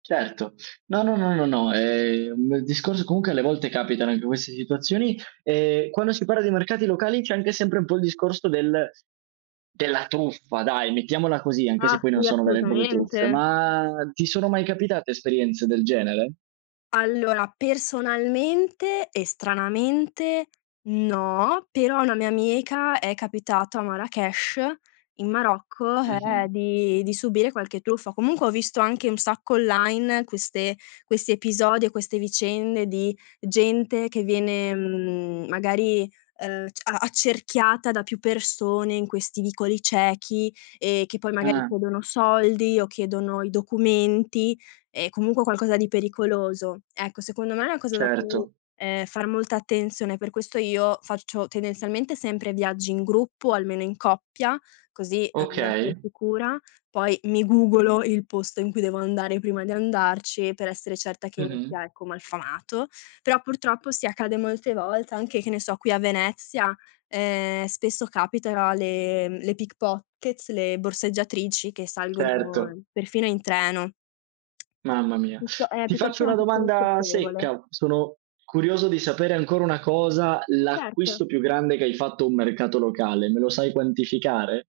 Certo, no, no, no, no, no, ehm, il discorso comunque alle volte capitano anche queste situazioni. Ehm, quando si parla di mercati locali c'è anche sempre un po' il discorso del della truffa dai, mettiamola così, anche Ah se poi non sì, sono vere e proprie truffe; assolutamente. ma ti sono mai capitate esperienze del genere? Allora, personalmente e stranamente no, però a una mia amica è capitato a Marrakesh, in Marocco, Mh-mh. ehm, di di subire qualche truffa. Comunque ho visto anche un sacco online queste questi episodi e queste vicende di gente che viene, mhmm, magari, ehm, c a accerchiata da più persone in questi vicoli ciechi, e che poi magari Ah. chiedono soldi o chiedono i documenti e comunque qualcosa di pericoloso. Ecco, secondo me è una cosa da cu Certo. ehm, far molta attenzione. Per questo io faccio tendenzialmente sempre viaggi in gruppo, almeno in coppia, così, ehm, da essere Okay. sicura. Poi mi googlo il posto in cui devo andare prima di andarci e per essere certa che non Mh-mh. sia, ecco, malfamato. Però purtroppo sì, accade molte volte anche, che ne so, qui a Venezia: ehm, spesso capita le le pickpockets, le borseggiatrici che Certo. salgono perfino in treno. Mamma È mia. piutto è Ti faccio piuttosto una una questione domanda spiacevole. secca. Sono curioso di sapere ancora una cosa: Sì, certo. l'acquisto più grande che hai fatto a un mercato locale. Me lo sai quantificare?